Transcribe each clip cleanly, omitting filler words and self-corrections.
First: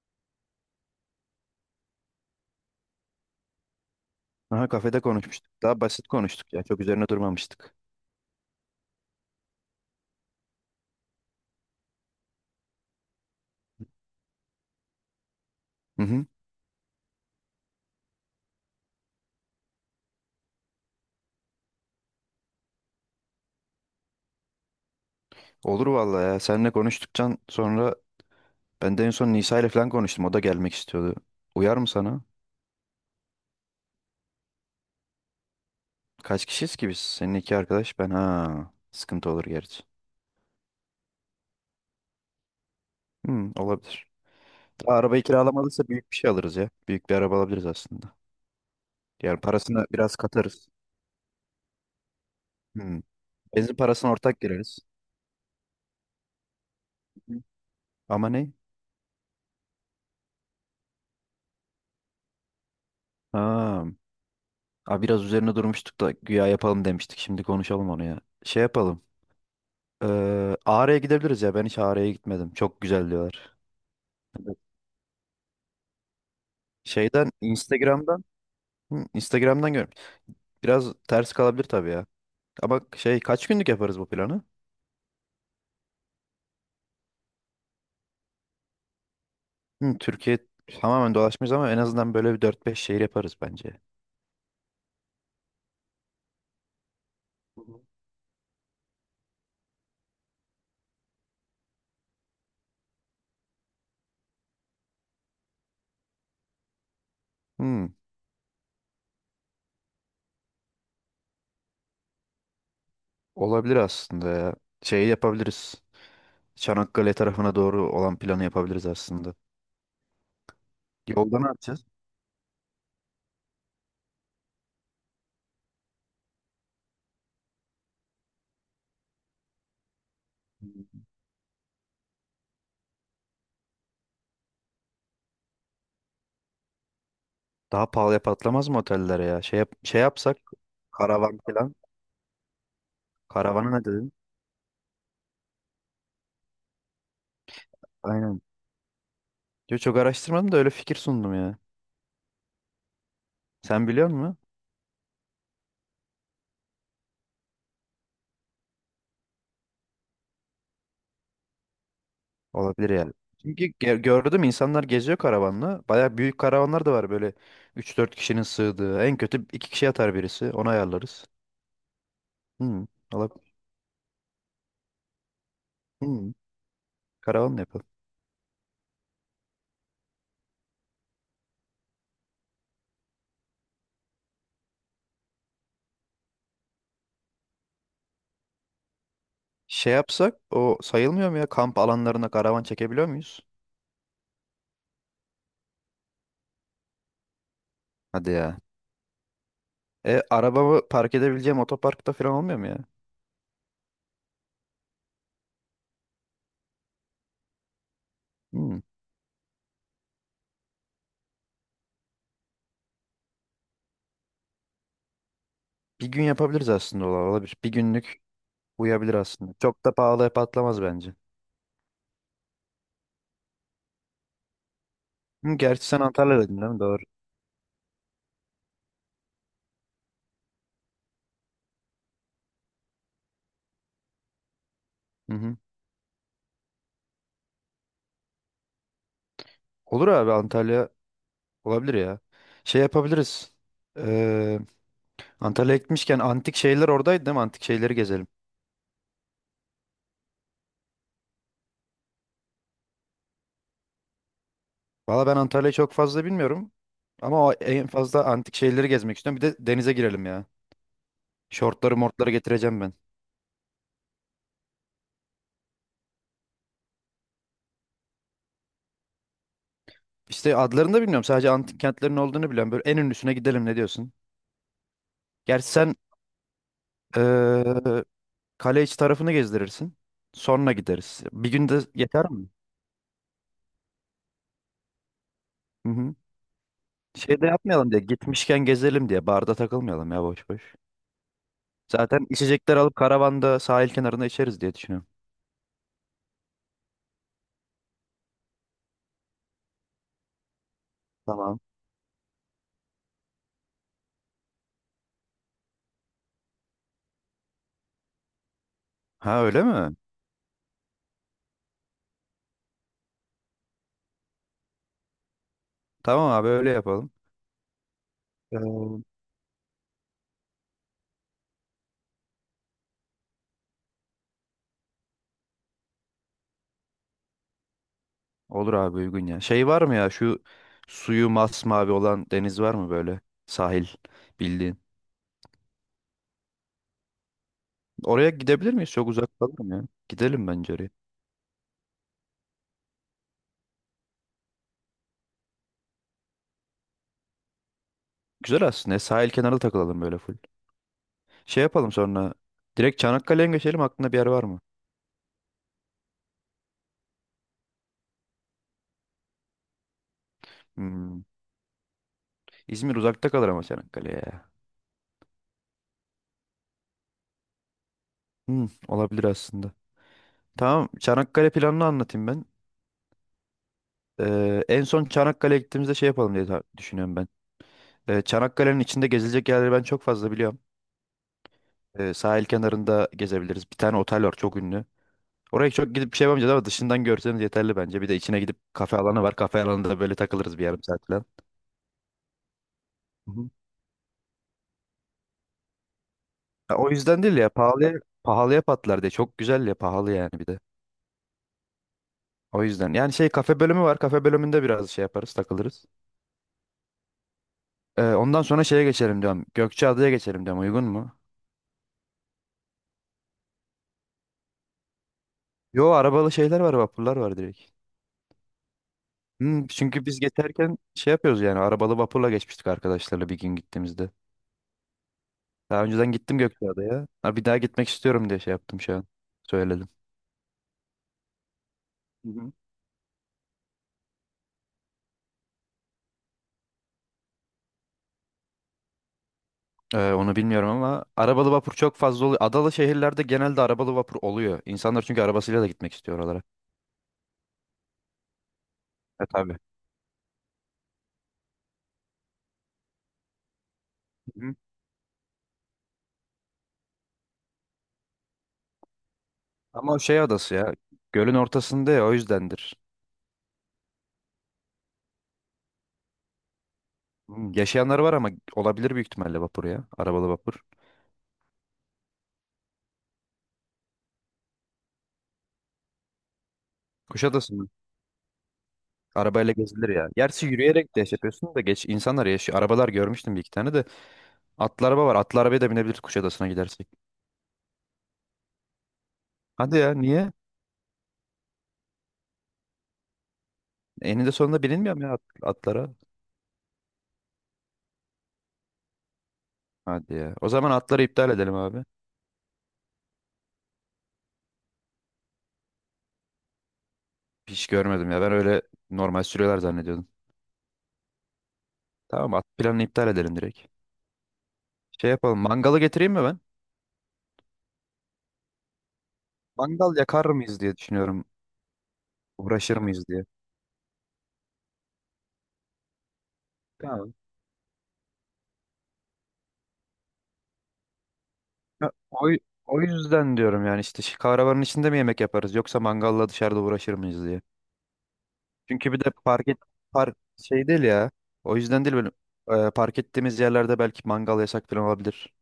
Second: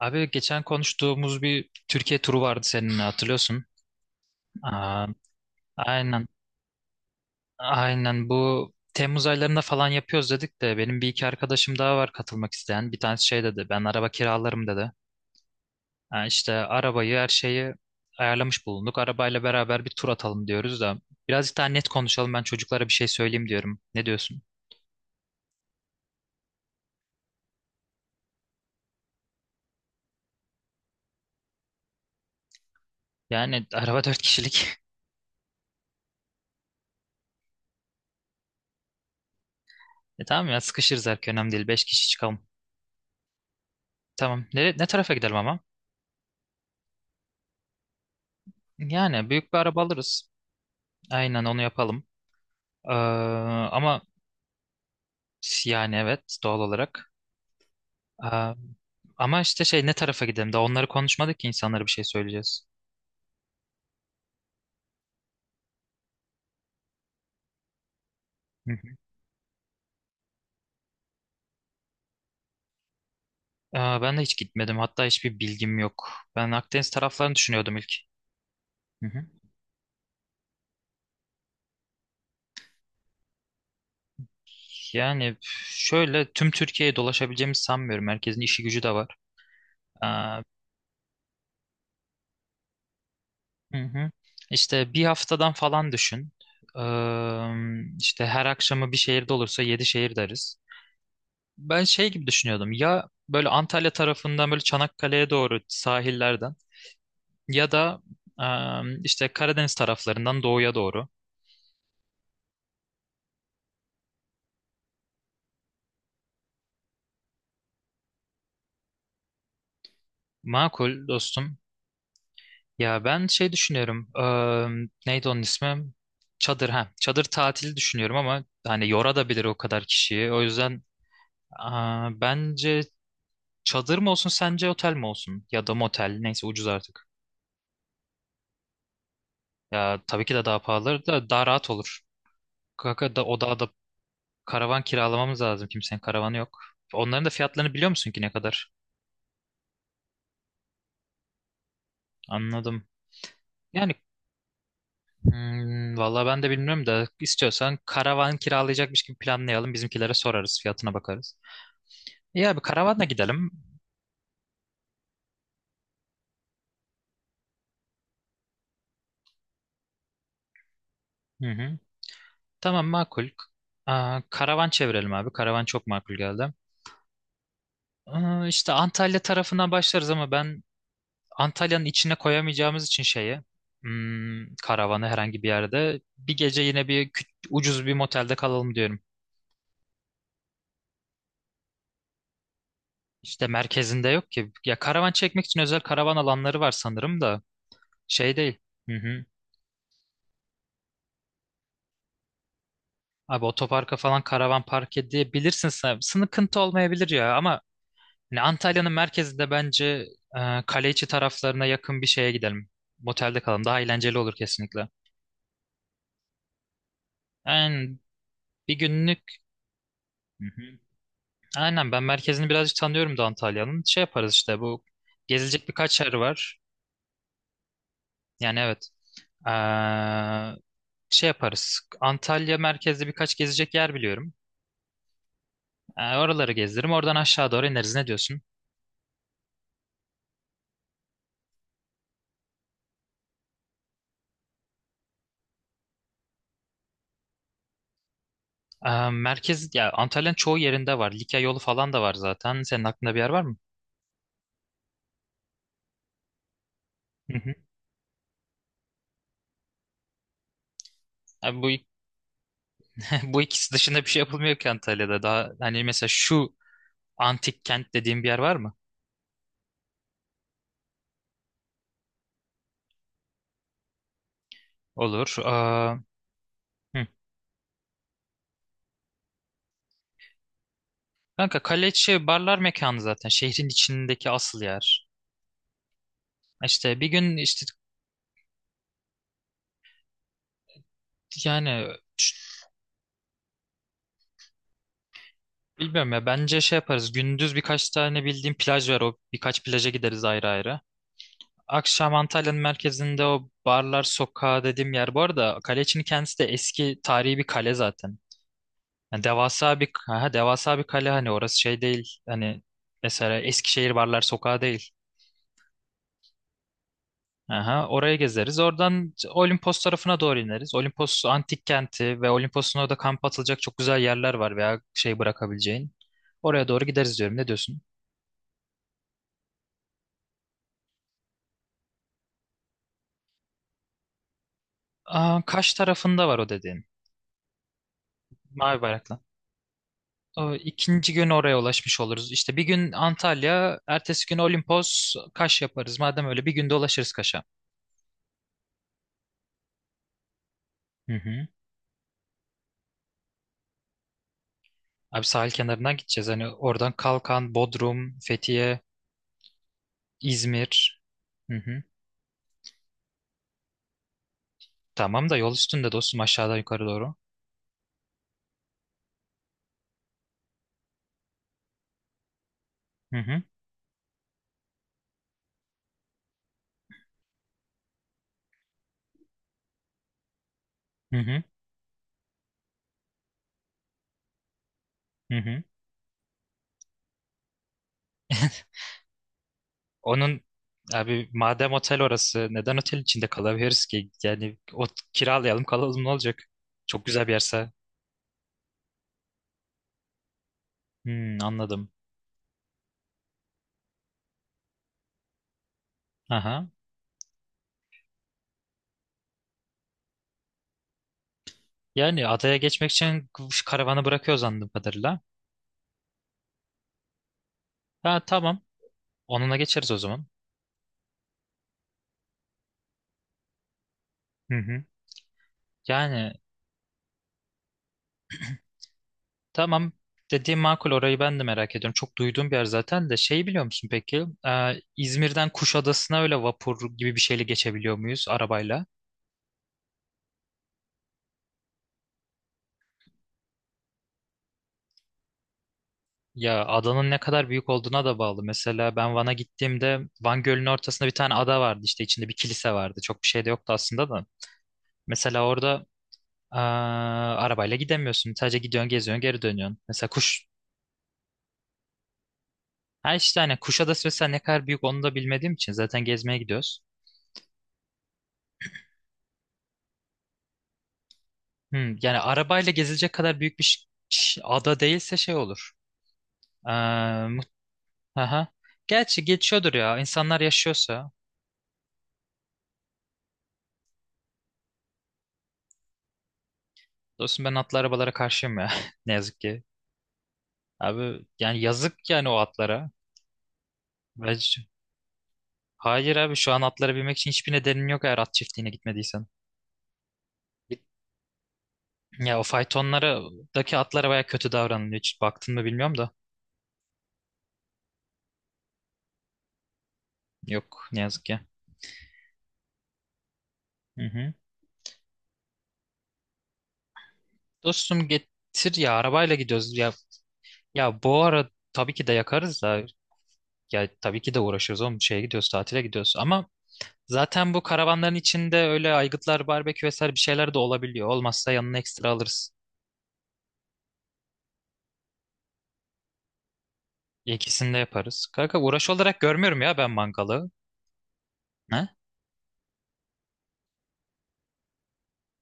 Abi geçen konuştuğumuz bir Türkiye turu vardı seninle hatırlıyorsun. Aha, kafede Aa, konuşmuştuk. Daha basit aynen konuştuk ya. Çok üzerine durmamıştık. aynen bu Temmuz aylarında falan yapıyoruz dedik de benim bir iki arkadaşım daha var katılmak isteyen. Bir tanesi şey dedi ben araba kiralarım dedi. Hı Ha, hı. işte arabayı her şeyi ayarlamış bulunduk. Arabayla beraber bir tur atalım diyoruz da birazcık daha net konuşalım ben çocuklara bir şey söyleyeyim diyorum. Ne diyorsun? Olur vallahi ya. Seninle konuştuktan sonra ben de en son Nisa ile falan konuştum. O da gelmek istiyordu. Uyar mı sana? Yani araba dört kişilik. Kaç kişiyiz ki biz? Senin iki arkadaş, ben, ha. Sıkıntı olur gerçi. E tamam ya sıkışırız erken önemli değil. Beş kişi çıkalım. Hı, olabilir. Tamam. Ne Daha tarafa arabayı gidelim ama? kiralamadıysa büyük bir şey alırız ya. Büyük bir araba alabiliriz aslında. Yani Yani büyük bir araba parasını biraz alırız. katarız. Aynen onu yapalım. Ee, Hı. Benzin ama parasına ortak gireriz. yani evet doğal olarak. Hı hı. Ama ne? Ee, ama işte şey ne tarafa gidelim? Daha onları konuşmadık ki insanlara bir şey söyleyeceğiz. Ha. Aa, biraz üzerine durmuştuk da güya yapalım demiştik. Şimdi konuşalım onu ya. Şey Hı hı. yapalım. Ağrı'ya gidebiliriz ya. Ben hiç Ağrı'ya gitmedim. Çok güzel diyorlar. Ben de hiç Evet. gitmedim. Hatta hiçbir bilgim yok. Ben Akdeniz Şeyden taraflarını düşünüyordum ilk. Instagram'dan, hı, Hı hı. Instagram'dan görmüş. Biraz ters kalabilir tabii ya. Ama şey, kaç günlük yaparız bu planı? Yani şöyle tüm Türkiye'ye dolaşabileceğimi sanmıyorum. Herkesin işi gücü de var. Hı, Ee, Türkiye tamamen dolaşmayız ama en azından böyle bir dört beş şehir yaparız hı bence. hı. İşte bir haftadan falan düşün. İşte her akşamı bir şehirde olursa yedi şehir deriz. Ben şey gibi düşünüyordum ya böyle Antalya tarafından böyle Çanakkale'ye doğru sahillerden ya Hı, da işte Karadeniz taraflarından doğuya doğru. olabilir aslında ya. Şeyi yapabiliriz. Çanakkale tarafına doğru olan planı yapabiliriz aslında. Makul Yolda ne dostum. yapacağız? Ya ben şey düşünüyorum. Neydi onun ismi? Çadır ha. Çadır tatili düşünüyorum ama hani yora da bilir o kadar kişiyi. O yüzden bence çadır mı olsun sence otel mi olsun ya da motel neyse ucuz artık. Daha pahalıya patlamaz mı otellere ya? Şey, Ya şey tabii ki yapsak de daha pahalı da karavan daha rahat falan. olur. Kanka da o da Karavana ne dedin? karavan kiralamamız lazım. Kimsenin karavanı yok. Onların da fiyatlarını biliyor musun ki ne Aynen. kadar? Yo, çok araştırmadım da öyle fikir sundum ya. Anladım. Sen Yani biliyor musun? Vallahi ben de bilmiyorum da istiyorsan karavan kiralayacakmış gibi planlayalım. Bizimkilere sorarız, fiyatına bakarız. İyi abi Olabilir karavanla yani. gidelim. Çünkü gördüm insanlar geziyor karavanla. Baya büyük karavanlar da var böyle, üç dört kişinin sığdığı. En kötü 2 kişi yatar birisi. Onu ayarlarız. Hı hı. Tamam Hmm, makul. olabilir. Aa, karavan çevirelim abi. Karavan çok makul Hmm, geldi. karavan yapalım. Aa, işte Antalya tarafından başlarız ama ben Antalya'nın içine koyamayacağımız için şeyi karavanı herhangi bir yerde bir gece yine bir ucuz bir motelde kalalım diyorum. Şey yapsak o sayılmıyor mu ya? Kamp alanlarına karavan çekebiliyor muyuz? İşte merkezinde yok ki. Ya karavan çekmek için özel karavan alanları var sanırım da Hadi şey değil. ya. Hı hı. E, arabamı park edebileceğim otoparkta falan olmuyor mu ya? Abi otoparka falan karavan park edebilirsin sen. Sıkıntı olmayabilir ya ama hani Hmm, Antalya'nın merkezinde bence kale içi taraflarına yakın bir şeye gidelim. Motelde kalalım. Daha eğlenceli olur kesinlikle. bir gün yapabiliriz aslında, olabilir. Bir Yani günlük bir uyabilir günlük. aslında. Çok da pahalıya Hı hı. patlamaz bence. Aynen ben merkezini birazcık tanıyorum da Antalya'nın. Şey yaparız işte bu Hı, gezilecek gerçi sen birkaç yer var. Antalya'daydın değil mi? Doğru. Yani evet. Ee, şey yaparız. Antalya merkezde birkaç gezecek yer biliyorum. Hı hı. Oraları gezdiririm. Oradan aşağı doğru ineriz. Ne diyorsun? Olur abi, Antalya olabilir ya. Şey yapabiliriz. Ee, Antalya'ya gitmişken antik şeyler oradaydı değil mi? Antik şeyleri gezelim. Merkez ya Antalya'nın çoğu yerinde var. Likya yolu falan da var zaten. Senin aklında bir yer var mı? Valla ben Antalya'yı çok fazla bilmiyorum. Hı Ama o hı. en fazla antik şeyleri gezmek istiyorum. Bir de denize girelim ya. Abi Şortları mortları getireceğim ben. bu ikisi dışında bir şey yapılmıyor ki Antalya'da. Daha hani mesela şu antik kent dediğim bir yer var mı? İşte adlarını da bilmiyorum. Sadece antik kentlerin olduğunu biliyorum. Böyle en ünlüsüne gidelim, ne diyorsun? Olur. Ee, Gerçi sen hı. ee, kale içi tarafını gezdirirsin. Sonra gideriz. Bir Kanka günde kale içi yeter mi? barlar mekanı zaten. Şehrin içindeki asıl yer. Hı hı. İşte bir gün Şey de işte yapmayalım diye. Gitmişken gezelim diye. Barda takılmayalım ya boş boş. yani Zaten içecekler alıp karavanda sahil kenarında içeriz diye düşünüyorum. bilmiyorum ya bence şey yaparız. Gündüz birkaç tane bildiğim plaj var. O birkaç plaja gideriz ayrı ayrı. Tamam. Akşam Antalya'nın merkezinde o barlar sokağı dediğim yer. Bu arada kale içini kendisi de eski tarihi bir kale zaten. Yani Ha, öyle devasa bir mi? Devasa bir kale hani orası şey değil. Hani mesela Eskişehir Barlar Sokağı değil. Tamam abi, öyle yapalım. Aha, oraya gezeriz. Oradan Ee, Olimpos tarafına doğru ineriz. Olimpos antik kenti ve Olimpos'un orada kamp atılacak çok güzel yerler var veya şey bırakabileceğin. Oraya doğru gideriz diyorum. Ne diyorsun? Olur abi, uygun ya. Şey, var mı ya şu suyu masmavi olan deniz, var mı böyle sahil bildiğin? Aa, Kaş tarafında var o dediğin. Oraya gidebilir Mavi miyiz? Çok bayraklı. uzak kalır mı ya? Gidelim O, bence oraya. ikinci gün oraya ulaşmış oluruz. İşte bir gün Antalya, ertesi gün Olimpos, Kaş yaparız. Madem öyle bir günde ulaşırız Kaş'a. Güzel aslında. Ya, sahil kenarı takılalım böyle full. Hı hı. Şey yapalım sonra. Direkt Çanakkale'ye mi geçelim? Aklında bir yer var mı? Abi sahil kenarından gideceğiz. Hani oradan Kalkan, Bodrum, Fethiye, İzmir. Hmm. Hı hı. İzmir uzakta kalır ama Çanakkale'ye ya. Tamam da yol üstünde dostum aşağıdan yukarı doğru. Hmm, olabilir aslında. Tamam. Çanakkale planını anlatayım ben. Hı hı. En son Çanakkale'ye gittiğimizde şey yapalım diye düşünüyorum ben. Çanakkale'nin içinde gezilecek yerleri ben çok fazla biliyorum. Hı hı. Sahil kenarında gezebiliriz. Bir tane otel var, çok ünlü. Hı hı. Oraya çok gidip bir şey yapamayacağız ama dışından görseniz yeterli bence. Bir de içine gidip, kafe alanı var. Kafe alanında böyle Onun takılırız bir yarım saat falan. abi madem otel orası neden otel içinde Hı hı. kalabiliriz ki? Yani o kiralayalım kalalım ne olacak? Ya o Çok yüzden güzel bir değil ya, yerse. pahalıya patlar diye. Çok güzel ya, pahalı yani bir de. Anladım. O yüzden. Yani şey, kafe bölümü var. Kafe bölümünde biraz şey yaparız, takılırız. Aha. Ondan sonra şeye geçelim diyorum. Gökçeada'ya geçelim diyorum. Uygun mu? Yani adaya geçmek için şu karavanı bırakıyor anladığım kadarıyla. Yo, arabalı şeyler var, vapurlar var direkt. Ha tamam. Onunla Hmm, geçeriz o çünkü biz zaman. geçerken şey yapıyoruz yani, arabalı vapurla geçmiştik arkadaşlarla bir gün gittiğimizde. Hı hı. Daha önceden Yani gittim Gökçeada'ya. Ha, bir daha gitmek istiyorum diye şey yaptım şu an. Söyledim. tamam dediğim makul orayı ben de merak ediyorum. Çok Hı duyduğum hı. bir yer zaten de şeyi biliyor musun peki? İzmir'den Kuşadası'na öyle vapur gibi bir şeyle geçebiliyor muyuz arabayla? Onu bilmiyorum ama arabalı vapur çok fazla oluyor. Adalı şehirlerde genelde arabalı vapur oluyor. İnsanlar çünkü arabasıyla da gitmek istiyor oralara. Ya adanın ne kadar büyük olduğuna da bağlı. Mesela ben E Van'a tabii. gittiğimde Van Gölü'nün ortasında bir tane ada vardı işte içinde bir kilise vardı. Çok bir şey de yoktu aslında da. Hı hı. Mesela orada arabayla gidemiyorsun. Sadece gidiyorsun, geziyorsun, geri dönüyorsun. Ama o Mesela şey kuş. adası ya. Gölün ortasında ya, o yüzdendir. Ha işte hani Kuşadası mesela ne kadar büyük onu da bilmediğim için zaten gezmeye gidiyoruz. Hmm. Yaşayanlar var, ama olabilir büyük ihtimalle vapur ya. Arabalı vapur. Yani arabayla gezilecek kadar büyük bir ada değilse şey olur. Aa, Kuşadası aha. Gerçi arabayla geçiyordur gezilir ya. ya. İnsanlar Gerçi yürüyerek de yaşıyorsa. şey yapıyorsun da, geç, insanlar yaşıyor. Arabalar görmüştüm bir iki tane de. Atlı araba var. Atlı arabaya da binebiliriz Kuşadası'na gidersek. Dostum ben atlı arabalara karşıyım ya. Ne yazık ki. Hadi ya, niye? Abi yani yazık yani o atlara. Eninde sonunda Ve- bilinmiyor mu ya atlara? Hayır abi şu an atlara binmek için hiçbir nedenin yok eğer at çiftliğine gitmediysen. Hadi ya. O zaman atları iptal edelim abi. Ya o faytonlardaki atlara baya kötü davranılıyor. Hiç baktın mı bilmiyorum da. Hiç görmedim ya. Ben öyle normal sürüyorlar zannediyordum. Yok ne yazık ki. Tamam, at planını iptal edelim direkt. Hı hı. Şey yapalım. Mangalı getireyim mi ben? Dostum getir ya arabayla gidiyoruz. Ya, Mangal yakar mıyız diye ya bu düşünüyorum. ara tabii ki de yakarız Uğraşır da. mıyız diye. Ya tabii ki de uğraşıyoruz oğlum. Şeye gidiyoruz tatile gidiyoruz. Ama Tamam. zaten bu karavanların içinde öyle aygıtlar, barbekü vesaire bir şeyler de olabiliyor. Olmazsa yanına Ya, ekstra O, alırız. o yüzden diyorum yani, işte şu kahrabanın içinde mi yemek yaparız yoksa mangalla dışarıda uğraşır mıyız diye. İkisini de yaparız. Kanka uğraş Çünkü bir de olarak park et, görmüyorum ya ben park mangalı. şey değil ya. O yüzden, Ha? değil böyle, park ettiğimiz yerlerde belki mangal yasak falan olabilir.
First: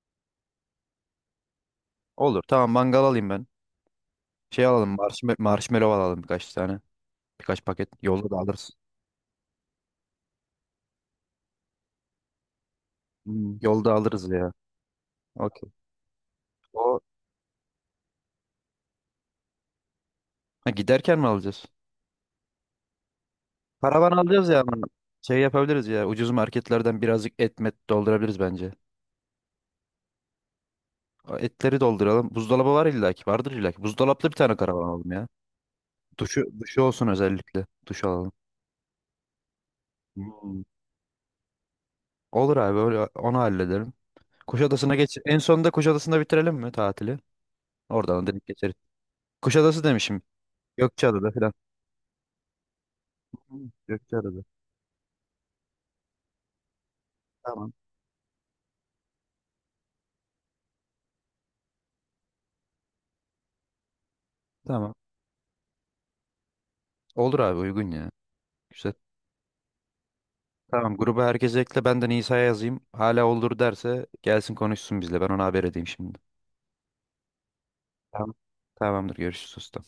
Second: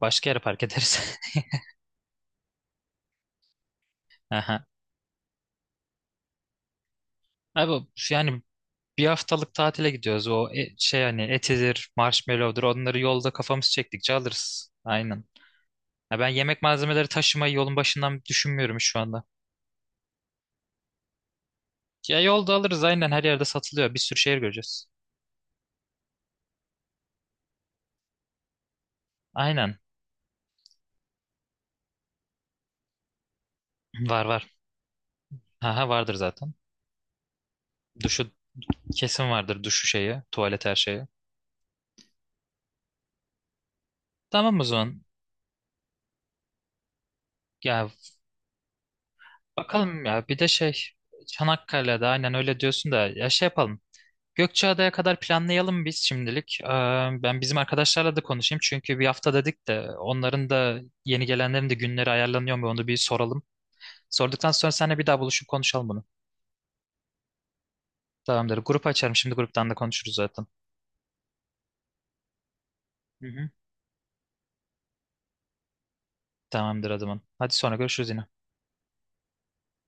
Başka yere park ederiz. Olur, tamam, mangal alayım ben. Aha. Şey alalım, marshmallow alalım birkaç tane. Birkaç Abi paket. Yolda da yani alırız. bir haftalık tatile gidiyoruz. O şey hani etidir, marshmallow'dur onları yolda Hmm, kafamız yolda çektikçe alırız ya. alırız. Aynen. Okey. Ya ben yemek O, malzemeleri taşımayı yolun başından düşünmüyorum şu anda. ha, giderken mi alacağız? Ya yolda alırız aynen her yerde satılıyor. Bir Paravan sürü şehir alacağız ya, göreceğiz. ama şey yapabiliriz ya. Ucuz marketlerden birazcık et met doldurabiliriz bence. Aynen. O etleri dolduralım. Buzdolabı var illaki. Vardır illaki. Var Buzdolaplı bir var. tane karavan alalım ya. Haha vardır Duşu, zaten. duşu olsun özellikle. Duş Duşu alalım. kesin vardır duşu şeyi, Hmm. tuvalet her şeyi. Olur abi, öyle onu halledelim. Tamam o Kuşadası'na zaman. geç. En sonunda Kuşadası'nda bitirelim mi tatili? Ya Oradan da direkt geçeriz. Kuşadası bakalım demişim. ya bir de şey Gökçeada'da falan. Çanakkale'de aynen öyle diyorsun da ya şey Hı, yapalım. Gökçeada'da. Gökçeada'ya kadar planlayalım biz şimdilik. Ben bizim Tamam. arkadaşlarla da konuşayım çünkü bir hafta dedik de onların da yeni gelenlerin de günleri ayarlanıyor mu onu bir soralım. Sorduktan sonra Tamam. seninle bir daha buluşup konuşalım bunu. Olur abi, uygun ya. Tamamdır. Grup Güzel. açarım şimdi gruptan da konuşuruz zaten. Tamam, gruba herkese ekle. Ben de Nisa'ya yazayım. Hala Hı hı. olur derse gelsin konuşsun bizle. Ben ona haber edeyim şimdi. Tamamdır adamın. Hadi sonra görüşürüz yine. Tamam. Tamamdır, görüşürüz usta.